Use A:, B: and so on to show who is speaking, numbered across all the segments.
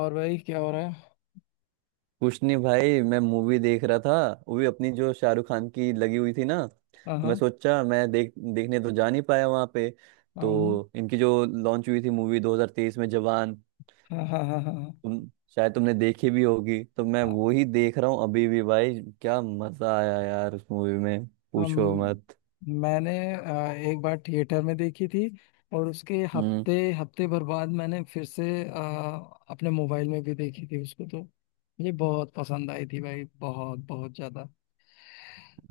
A: और भाई, क्या हो रहा है?
B: कुछ नहीं भाई, मैं मूवी देख रहा था। वो भी अपनी जो शाहरुख खान की लगी हुई थी ना,
A: हाँ,
B: तो मैं
A: हाँ।
B: सोचा, मैं देखने तो जा नहीं पाया वहां पे।
A: हम।
B: तो इनकी जो लॉन्च हुई थी मूवी 2023 में, जवान।
A: हाँ, हाँ, हाँ, हाँ,
B: तुम शायद तुमने देखी भी होगी, तो मैं
A: हाँ।
B: वो ही देख रहा हूँ अभी भी। भाई क्या मजा आया यार उस मूवी में, पूछो
A: हम।
B: मत।
A: मैंने एक बार थिएटर में देखी थी। और उसके हफ्ते हफ्ते भर बाद मैंने फिर से अपने मोबाइल में भी देखी थी उसको, तो मुझे बहुत पसंद आई थी भाई, बहुत बहुत ज्यादा।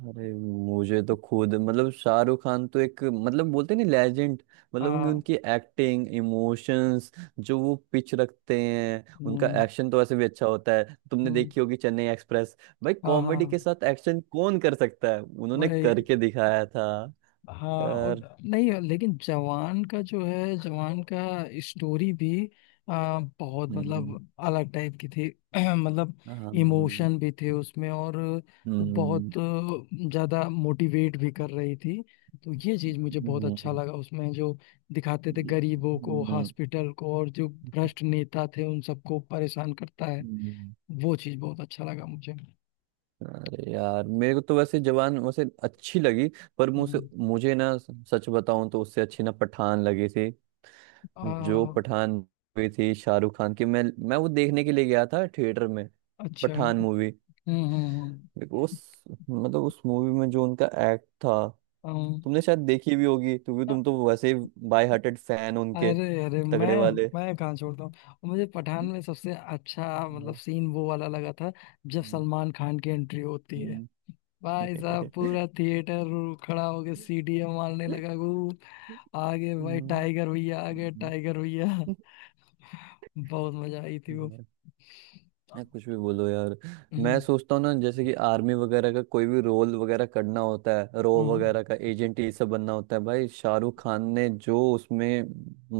B: अरे मुझे तो खुद मतलब शाहरुख खान तो एक, मतलब बोलते नहीं लेजेंड। मतलब उनकी
A: हाँ।
B: उनकी एक्टिंग, इमोशंस जो वो पिच रखते हैं, उनका
A: हम्म।
B: एक्शन तो वैसे भी अच्छा होता है। तुमने
A: हम्म।
B: देखी होगी चेन्नई एक्सप्रेस। भाई
A: हाँ,
B: कॉमेडी के
A: हाँ।
B: साथ एक्शन कौन कर सकता है, उन्होंने
A: वही।
B: करके दिखाया था।
A: हाँ।
B: और
A: और नहीं, लेकिन जवान का जो है, जवान का स्टोरी भी बहुत
B: हम्म,
A: मतलब अलग टाइप की थी। मतलब
B: हाँ,
A: इमोशन भी थे उसमें, और वो बहुत ज्यादा मोटिवेट भी कर रही थी। तो ये चीज मुझे बहुत
B: हम्म,
A: अच्छा
B: हम्म,
A: लगा उसमें, जो दिखाते थे गरीबों को,
B: हम्म,
A: हॉस्पिटल को, और जो भ्रष्ट नेता थे उन सबको परेशान करता है।
B: हम्म।
A: वो चीज बहुत अच्छा लगा मुझे।
B: अरे यार मेरे को तो वैसे जवान वैसे अच्छी लगी। पर मुझे
A: हम्म।
B: मुझे ना सच बताऊं तो उससे अच्छी ना पठान लगी थी। जो
A: आ,
B: पठान मूवी थी शाहरुख खान की, मैं वो देखने के लिए गया था थिएटर में।
A: अच्छा।
B: पठान
A: हम्म।
B: मूवी।
A: हम्म।
B: उस मतलब उस मूवी में जो उनका एक्ट था।
A: हम्म।
B: तुमने शायद देखी भी होगी क्योंकि
A: अम,
B: तुम तो वैसे ही बाय हार्टेड फैन उनके,
A: अरे अरे, मैं
B: तगड़े वाले।
A: मैं कहाँ छोड़ता हूँ। और मुझे पठान में सबसे अच्छा मतलब
B: हम्म,
A: सीन वो वाला लगा था, जब
B: हम्म,
A: सलमान खान की एंट्री होती है।
B: हम्म।
A: भाई साहब, पूरा थिएटर खड़ा होके सीटियां मारने लगा वो। आगे भाई
B: हम्म,
A: टाइगर भैया, आगे
B: हम्म,
A: टाइगर भैया। बहुत मजा आई थी वो।
B: हम्म। ना कुछ भी बोलो यार। मैं
A: हम्म।
B: सोचता हूँ ना, जैसे कि आर्मी वगैरह का कोई भी रोल वगैरह करना होता है, रो
A: हम्म।
B: वगैरह का एजेंट, ये सब बनना होता है, भाई शाहरुख खान ने जो उसमें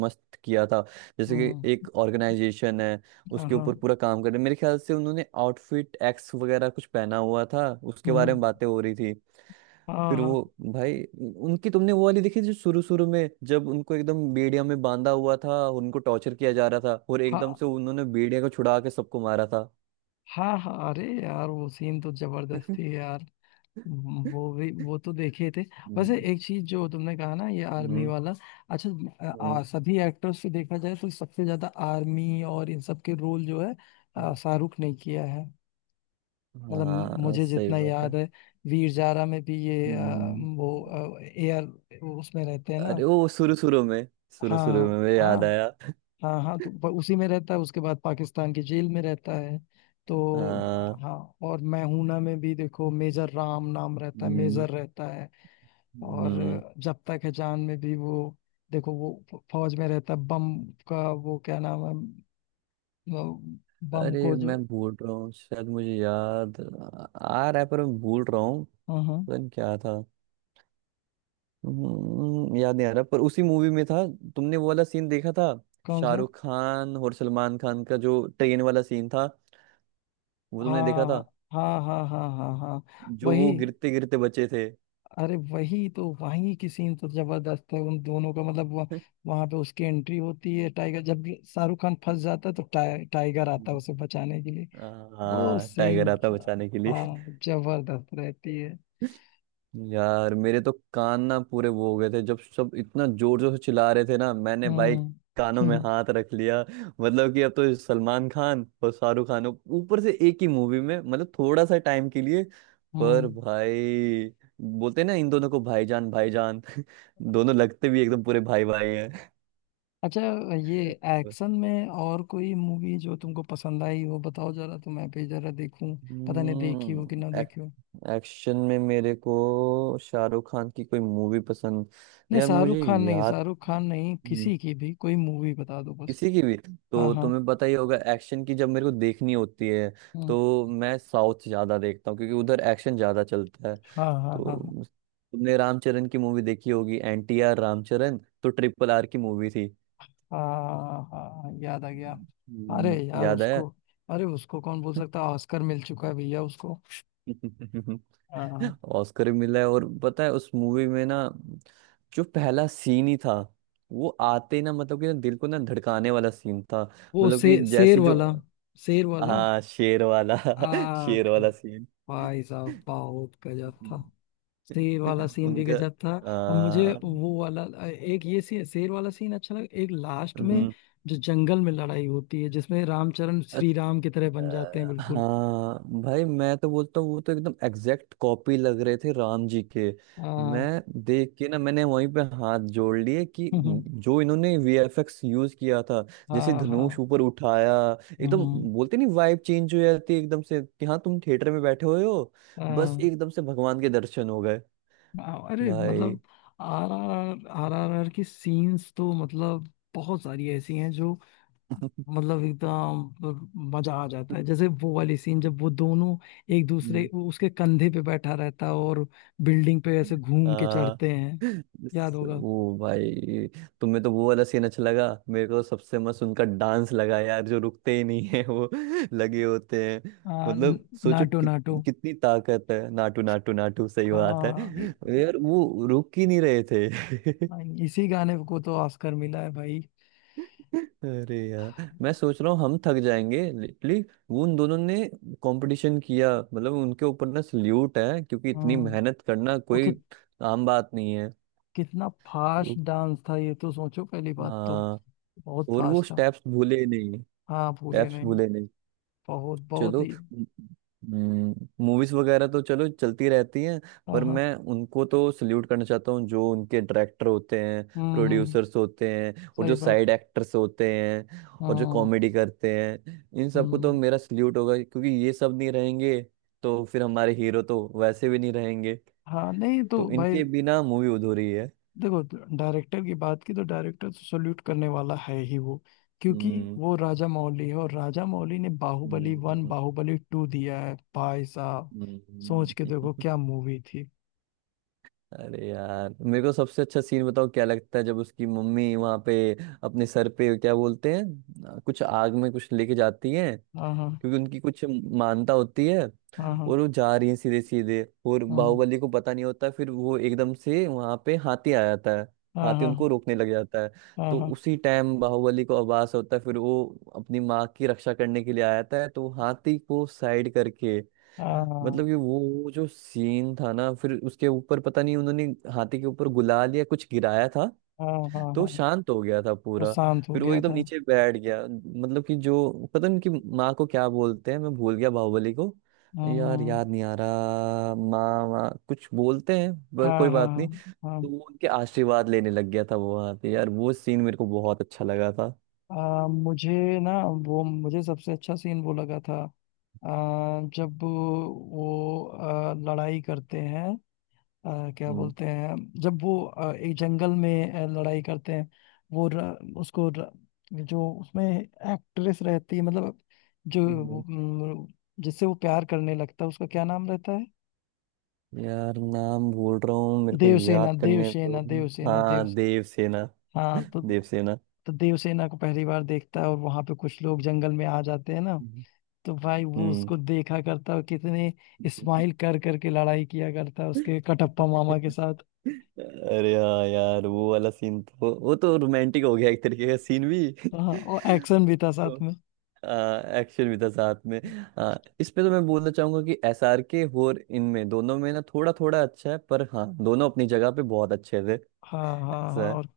B: मस्त किया था। जैसे कि
A: हम्म।
B: एक ऑर्गेनाइजेशन है, उसके
A: आहा।
B: ऊपर पूरा काम कर रहे हैं। मेरे ख्याल से उन्होंने आउटफिट एक्स वगैरह कुछ पहना हुआ था, उसके बारे
A: हम्म।
B: में बातें हो रही थी।
A: हाँ,
B: फिर
A: हाँ,
B: वो भाई, उनकी तुमने वो वाली देखी जो शुरू शुरू में जब उनको एकदम बेड़िया में बांधा हुआ था, उनको टॉर्चर किया जा रहा था, और एकदम
A: हाँ,
B: से उन्होंने बेड़िया को छुड़ा के सबको मारा था।
A: हाँ, हाँ। अरे यार, वो सीन तो जबरदस्त थी यार। वो भी, वो तो देखे थे।
B: हम्म,
A: वैसे एक चीज जो तुमने कहा ना, ये आर्मी
B: हम्म,
A: वाला। अच्छा, आ,
B: हम्म,
A: आ, सभी एक्टर्स से देखा जाए तो सबसे ज्यादा आर्मी और इन सब के रोल जो है शाहरुख ने किया है। मतलब
B: हाँ
A: मुझे
B: सही
A: जितना
B: बात है,
A: याद है, वीर जारा में भी ये
B: हम्म।
A: वो एयर उसमें रहते हैं ना।
B: अरे वो शुरू शुरू में शुरू शुरू
A: हाँ,
B: में मुझे
A: हाँ,
B: याद आया।
A: हाँ, हाँ। तो उसी में रहता है, उसके बाद पाकिस्तान की जेल में रहता है तो।
B: हाँ,
A: हाँ। और मैं हूं ना में भी देखो, मेजर राम नाम रहता है,
B: हम्म,
A: मेजर रहता है। और
B: हम्म।
A: जब तक है जान में भी वो देखो, वो फौज में रहता है। बम का वो क्या नाम है? वो बम
B: अरे
A: को जो।
B: मैं भूल रहा हूँ, शायद मुझे याद आ रहा है पर मैं भूल रहा हूँ,
A: हाँ, हाँ।
B: पता नहीं क्या था। याद नहीं आ रहा पर उसी मूवी में था। तुमने वो वाला सीन देखा था
A: कौन सा?
B: शाहरुख खान और सलमान खान का, जो ट्रेन वाला सीन था, वो तुमने देखा था,
A: हाँ, हाँ, हाँ, हाँ, हाँ। हाँ,
B: जो
A: वही।
B: वो गिरते गिरते बचे थे।
A: अरे वही तो, वही की सीन तो जबरदस्त है उन दोनों का, मतलब वह, वहां पे उसकी एंट्री होती है टाइगर, जब ये शाहरुख खान फंस जाता है तो टाइगर आता है उसे बचाने के लिए। वो
B: हाँ टाइगर
A: सीन,
B: आता बचाने के लिए।
A: हाँ जबरदस्त रहती है।
B: यार मेरे तो कान ना पूरे वो हो गए थे जब सब इतना जोर जोर से चिल्ला रहे थे ना, मैंने भाई कानों में
A: हम्म।
B: हाथ रख लिया। मतलब कि अब तो सलमान खान और शाहरुख खान ऊपर से एक ही मूवी में, मतलब थोड़ा सा टाइम के लिए,
A: हम्म।
B: पर भाई बोलते हैं ना इन दोनों को भाईजान भाईजान। दोनों लगते भी एकदम पूरे भाई भाई
A: अच्छा, ये एक्शन में और कोई मूवी जो तुमको पसंद आई हो बताओ जरा, तो मैं भी जरा देखूं। पता नहीं देखी हो कि ना
B: हैं।
A: देखी हो।
B: एक्शन में मेरे को शाहरुख खान की कोई मूवी पसंद।
A: नहीं,
B: यार
A: शाहरुख
B: मुझे
A: खान नहीं,
B: याद,
A: शाहरुख खान नहीं,
B: हम्म,
A: किसी की भी कोई मूवी बता दो बस।
B: किसी की भी।
A: हाँ,
B: तो
A: हाँ।
B: तुम्हें पता ही होगा, एक्शन की जब मेरे को देखनी होती है
A: हम्म।
B: तो मैं साउथ ज्यादा देखता हूँ क्योंकि उधर एक्शन ज्यादा चलता है।
A: हाँ, हाँ,
B: तो
A: हाँ, हाँ,
B: तुमने रामचरण की मूवी देखी होगी, NTR रामचरण, तो RRR की मूवी थी।
A: हाँ, हाँ, हाँ, याद आ गया। अरे यार
B: याद आया।
A: उसको, अरे उसको कौन बोल सकता? ऑस्कर मिल चुका है भैया उसको। हाँ, हाँ।
B: ऑस्कर भी मिला है। और पता है उस मूवी में ना, जो पहला सीन ही था, वो आते ही ना मतलब कि ना दिल को ना धड़काने वाला सीन था।
A: वो
B: मतलब कि
A: शेर
B: जैसी जो,
A: वाला। शेर वाला।
B: हाँ शेर वाला,
A: आख।
B: शेर वाला सीन।
A: भाई साहब बहुत गजब था। शेर वाला सीन भी
B: उनका
A: गजब था।
B: आ,
A: और मुझे वो वाला एक ये सी शेर वाला सीन अच्छा लगा एक लास्ट में।
B: हम्म,
A: जो जंगल में लड़ाई होती है, जिसमें रामचरण श्री राम की तरह बन जाते हैं बिल्कुल।
B: हाँ भाई मैं तो बोलता हूँ वो तो एकदम एग्जैक्ट कॉपी लग रहे थे राम जी के।
A: हाँ।
B: मैं देख के ना मैंने वहीं पे हाथ जोड़ लिए कि जो इन्होंने वीएफएक्स यूज किया था, जैसे
A: हाँ,
B: धनुष
A: हाँ।
B: ऊपर उठाया एकदम,
A: हम्म।
B: बोलते नहीं वाइब चेंज हो जाती है एकदम से कि हाँ तुम थिएटर में बैठे हुए हो, बस
A: हाँ,
B: एकदम से भगवान के दर्शन हो गए
A: हाँ। अरे
B: भाई।
A: मतलब आर आर आर की सीन्स तो, मतलब बहुत सारी ऐसी हैं जो, मतलब एकदम मतलब मजा आ जाता है। जैसे वो वाली सीन जब वो दोनों एक दूसरे वो उसके कंधे पे बैठा रहता है और बिल्डिंग पे ऐसे घूम के
B: हाँ
A: चढ़ते हैं, याद होगा।
B: वो भाई, तुम्हें तो वो वाला सीन अच्छा लगा। मेरे को तो सबसे मस्त उनका डांस लगा यार, जो रुकते ही नहीं है वो लगे होते हैं।
A: आ, न-
B: मतलब सोचो
A: नाटो
B: कि,
A: नाटो।
B: कितनी ताकत है। नाटू नाटू नाटू सही बात है।
A: हाँ,
B: यार वो रुक ही नहीं रहे थे।
A: इसी गाने को तो ऑस्कर मिला है भाई।
B: अरे यार मैं सोच रहा हूँ हम थक जाएंगे लिटली, वो उन दोनों ने कंपटीशन किया मतलब, उनके ऊपर ना सल्यूट है क्योंकि इतनी
A: हाँ
B: मेहनत करना
A: और
B: कोई आम बात नहीं है।
A: कितना फास्ट डांस था, ये तो सोचो पहली बात तो।
B: हाँ,
A: बहुत
B: और वो
A: फास्ट था।
B: स्टेप्स भूले नहीं,
A: हाँ, भूले
B: स्टेप्स
A: नहीं।
B: भूले नहीं।
A: बहुत बहुत
B: चलो,
A: ही।
B: मूवीज वगैरह तो चलो चलती रहती हैं।
A: हाँ,
B: पर
A: हाँ।
B: मैं उनको तो सल्यूट करना चाहता हूँ जो उनके डायरेक्टर होते हैं,
A: हम्म। हम्म।
B: प्रोड्यूसर्स होते हैं, और
A: सही
B: जो
A: बात।
B: साइड एक्टर्स होते हैं, और जो
A: हाँ।
B: कॉमेडी करते हैं, इन सबको तो
A: हम्म।
B: मेरा सल्यूट होगा। क्योंकि ये सब नहीं रहेंगे तो फिर हमारे हीरो तो वैसे भी नहीं रहेंगे,
A: हाँ, नहीं तो
B: तो
A: भाई,
B: इनके बिना मूवी अधूरी है।
A: देखो डायरेक्टर की बात की तो डायरेक्टर तो सल्यूट करने वाला है ही वो, क्योंकि
B: हम्म,
A: वो राजा मौली है, और राजा मौली ने बाहुबली वन
B: हम्म,
A: बाहुबली टू दिया है भाई साहब। सोच के देखो
B: हम्म।
A: क्या मूवी थी।
B: अरे यार मेरे को सबसे अच्छा सीन बताओ क्या लगता है, जब उसकी मम्मी वहां पे अपने सर पे क्या बोलते हैं, कुछ आग में कुछ लेके जाती है,
A: हाँ, हाँ,
B: क्योंकि उनकी कुछ मानता होती है,
A: हाँ,
B: और वो जा रही है सीधे सीधे, और
A: हाँ,
B: बाहुबली को पता नहीं होता, फिर वो एकदम से वहां पे हाथी आ जाता है,
A: हाँ,
B: हाथी
A: हाँ,
B: उनको रोकने लग जाता है,
A: हाँ, हाँ,
B: तो
A: हाँ,
B: उसी टाइम बाहुबली को आभास होता है, फिर वो अपनी माँ की रक्षा करने के लिए आ जाता है, तो वो हाथी को साइड करके, मतलब कि वो जो सीन था ना, फिर उसके ऊपर पता नहीं उन्होंने हाथी के ऊपर गुलाल या कुछ गिराया था
A: हाँ, हाँ, हाँ,
B: तो
A: हाँ,
B: शांत हो गया था
A: वो
B: पूरा,
A: शांत हो
B: फिर वो
A: गया
B: एकदम
A: था।
B: नीचे बैठ गया मतलब कि, जो पता नहीं कि माँ को क्या बोलते हैं, मैं भूल गया बाहुबली को।
A: हाँ,
B: यार याद
A: हाँ,
B: नहीं आ रहा, माँ माँ कुछ बोलते हैं पर कोई
A: हाँ, हाँ,
B: बात नहीं।
A: हाँ,
B: तो वो उनके आशीर्वाद लेने लग गया था वो वहां पे, यार वो सीन मेरे को बहुत अच्छा लगा था।
A: हाँ, मुझे ना, वो मुझे सबसे अच्छा सीन वो लगा था। अ, जब वो लड़ाई करते हैं, क्या
B: हम्म,
A: बोलते हैं, जब वो एक जंगल में लड़ाई करते हैं। वो र, उसको र, जो उसमें एक्ट्रेस रहती है, मतलब जो वो,
B: हम्म।
A: म, जिससे वो प्यार करने लगता है, उसका क्या नाम रहता है?
B: यार नाम भूल रहा हूँ, मेरे को
A: देवसेना,
B: याद करने दो।
A: देवसेना, देवसेना, देव
B: हाँ देवसेना।
A: हाँ।
B: देवसेना।
A: तो देवसेना को पहली बार देखता है, और वहां पे कुछ लोग जंगल में आ जाते हैं ना। तो भाई वो
B: हम्म।
A: उसको देखा करता, और कितने स्माइल कर करके लड़ाई किया करता उसके कटप्पा मामा के साथ।
B: अरे हाँ यार वो वाला सीन तो, वो तो रोमांटिक हो गया एक तरीके का सीन भी।
A: हाँ, और एक्शन भी था
B: तो
A: साथ में।
B: एक्शन भी था साथ में। आ, इसमें तो मैं बोलना चाहूंगा कि SRK और इनमें दोनों में ना थोड़ा थोड़ा अच्छा है, पर हाँ दोनों अपनी जगह पे बहुत अच्छे थे।
A: हाँ, हाँ, हाँ।
B: ऐसा है।
A: और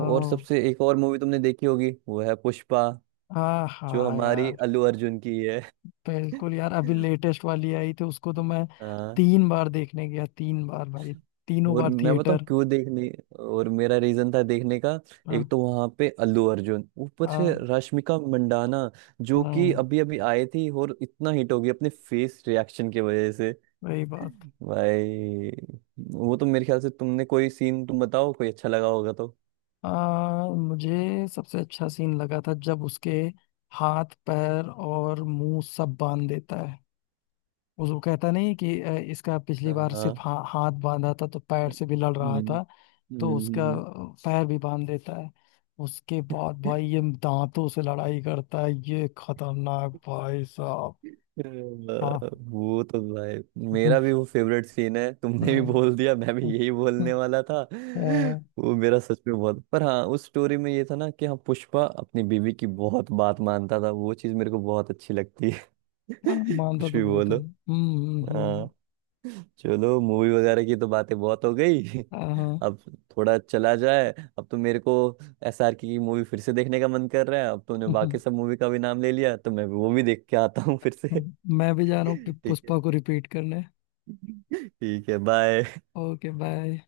B: और सबसे एक और मूवी तुमने देखी होगी, वो है पुष्पा,
A: हाँ,
B: जो
A: हाँ
B: हमारी
A: यार।
B: अल्लू अर्जुन की है।
A: बिल्कुल यार, अभी लेटेस्ट वाली आई थी उसको तो मैं तीन बार देखने गया, तीन बार भाई, तीनों
B: और
A: बार
B: मैं बताऊं
A: थिएटर।
B: क्यों देखने, और मेरा रीजन था देखने का,
A: हाँ,
B: एक तो वहां पे अल्लू अर्जुन, ऊपर से
A: हाँ,
B: रश्मिका मंडाना, जो कि
A: हाँ।
B: अभी अभी आई थी और इतना हिट हो गई अपने फेस रिएक्शन की वजह से।
A: वही बात।
B: भाई वो तो मेरे ख्याल से, तुमने कोई सीन तुम बताओ कोई अच्छा लगा होगा तो।
A: मुझे सबसे अच्छा सीन लगा था जब उसके हाथ पैर और मुंह सब बांध देता है। उस वो कहता नहीं कि इसका पिछली
B: हाँ,
A: बार सिर्फ
B: हाँ,
A: हाथ बांधा था, तो पैर से भी लड़
B: हम्म,
A: रहा था। तो
B: हम्म,
A: उसका
B: हम्म।
A: पैर भी बांध देता है। उसके बाद भाई ये दांतों से लड़ाई करता है, ये खतरनाक भाई साहब।
B: अ,
A: हाँ।
B: वो तो भाई मेरा भी वो फेवरेट सीन है,
A: अ,
B: तुमने भी
A: अ,
B: बोल दिया मैं भी यही बोलने वाला था। वो मेरा सच में बहुत, पर हाँ उस स्टोरी में ये था ना कि हाँ पुष्पा अपनी बीवी की बहुत बात मानता था, वो चीज मेरे को बहुत अच्छी लगती है।
A: मानता
B: कुछ
A: तो
B: भी
A: बहुत है।
B: बोलो।
A: हम्म। हम्म।
B: हाँ चलो, मूवी वगैरह की तो बातें बहुत हो गई।
A: हम्म।
B: अब थोड़ा चला जाए, अब तो मेरे को SR की मूवी फिर से देखने का मन कर रहा है। अब तुमने
A: हाँ।
B: बाकी सब मूवी का भी नाम ले लिया तो मैं वो भी देख के आता हूँ फिर से।
A: मैं भी जा रहा हूँ
B: ठीक है,
A: पुष्पा को रिपीट करने।
B: ठीक है बाय।
A: Okay, bye.